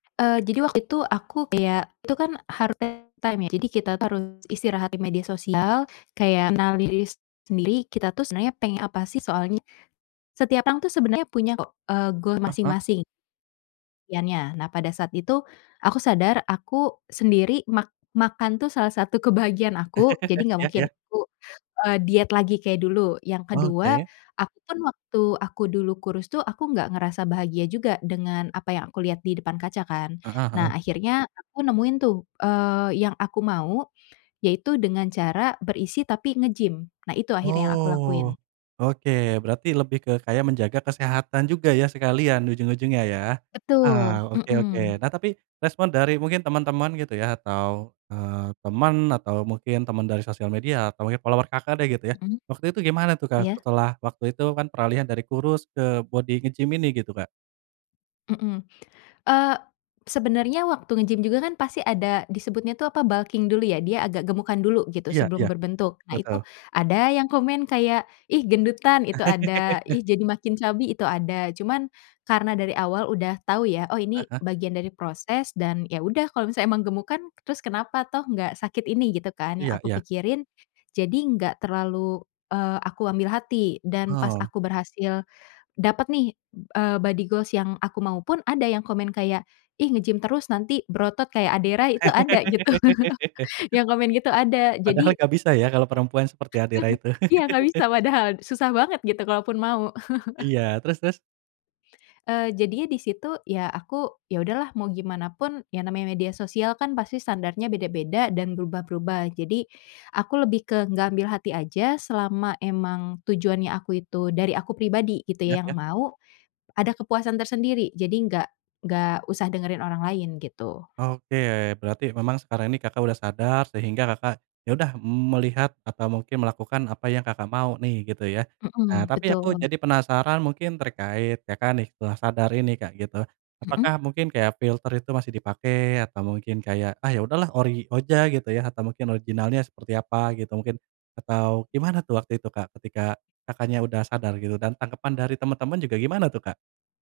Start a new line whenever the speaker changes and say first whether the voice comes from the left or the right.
left: Eee, jadi waktu itu aku kayak, itu kan harus [unintelligible] time, ya. Jadi, kita, tuh, harus istirahat di media sosial, kayak mengenali diri sendiri, kita tuh sebenarnya pengen apa, sih. Soalnya, setiap orang, tuh, sebenarnya punya, kok, eee, goal
right: Huh huh.
left: masing-masing. Yannya nah, pada saat itu aku sadar aku sendiri mak makan, tuh, salah satu kebahagiaan aku, jadi, enggak
right: Ya
left: mungkin
right: ya.
left: aku e diet lagi kayak dulu. Yang kedua,
right: Oke.
left: aku, kan, waktu aku dulu kurus, tuh, aku enggak ngerasa bahagia juga dengan apa yang aku lihat di depan kaca, kan.
right: Heeh heeh.
left: Nah, akhirnya aku nemuin tuh, eee, yang aku mau, yaitu dengan cara berisi, tapi nge-gym. Nah, itu akhirnya aku lakuin.
right: Oh, oke. Berarti lebih ke kayak menjaga kesehatan juga, ya, sekalian ujung-ujungnya, ya.
left: Betul,
right: Oh, oke oke.
left: heeh.
right: Nah, tapi respon dari mungkin teman-teman, gitu, ya, atau, eee, teman atau mungkin teman dari sosial media atau mungkin follower Kakak, deh, gitu, ya.
left: Mhm.
right: Waktu itu gimana tuh, Kak,
left: Iya.
right: setelah waktu itu, kan, peralihan dari kurus ke bodi nge-gym ini gitu, Kak?
left: Heeh. Eee, sebenarnya waktu nge-gym juga, kan, pasti ada disebutnya, tuh, apa, bulking dulu, ya? Dia agak gemukan dulu, gitu,
right: Iya
left: sebelum
right: iya,
left: berbentuk. Nah, itu
right: betul.
left: ada yang komen kayak, "Ih, gendutan," itu ada, "Ih, jadi makin chubby," itu ada. Cuman, karena dari awal udah tahu, ya, oh,
right: Ah
left: ini
right: huh.
left: bagian dari proses, dan, ya, udah kalau misalnya emang gemukan, terus kenapa, toh, enggak sakit ini, gitu, kan, yang
right: Iya
left: aku
right: iya.
left: pikirin. Jadi, enggak terlalu, eee, aku ambil hati, dan pas
right: Oh.
left: aku berhasil dapet, nih, e body goals yang aku mau, pun, ada yang komen kayak, "Ih nge gym terus, nanti berotot kayak Ade Rai," itu ada, gitu. Yang komen gitu ada,
right: Padahal
left: jadi
right: enggak bisa, ya, kalau perempuan seperti Ade Rai itu.
left: Iya, enggak bisa, padahal susah banget, gitu, kalaupun mau.
right: Iya, terus terus?
left: Eee, jadinya di situ, ya, aku, ya udahlah mau gimana pun, ya, namanya media sosial, kan, pasti standarnya beda-beda dan berubah-berubah, jadi, aku lebih ke enggak ambil hati aja selama memang tujuannya aku itu dari aku pribadi, gitu,
right: Ya
left: yang
right: ya.
left: mau ada kepuasan tersendiri, jadi enggak enggak usah dengerin orang lain, gitu.
right: Oke. Berarti memang sekarang ini Kakak sudah sadar, sehingga Kakak, ya, udah melihat atau mungkin melakukan apa yang Kakak mau, nih, gitu, ya. Nah,
left: Heeh,
right: tapi, aku
left: betul.
right: jadi penasaran mungkin terkait, Kakak, nih, setelah sadar ini, Kak, gitu.
left: Heeh?
right: Apakah mungkin kayak filter itu masih dipakai atau mungkin kayak, "Ah, ya sudahlah ori aja gitu, ya," atau, mungkin original-nya seperti apa, gitu, mungkin, atau gimana, tuh, waktu itu, Kak? Ketika Kakaknya sudah sadar gitu, dan tanggapan dari teman-teman juga gimana, tuh, Kak?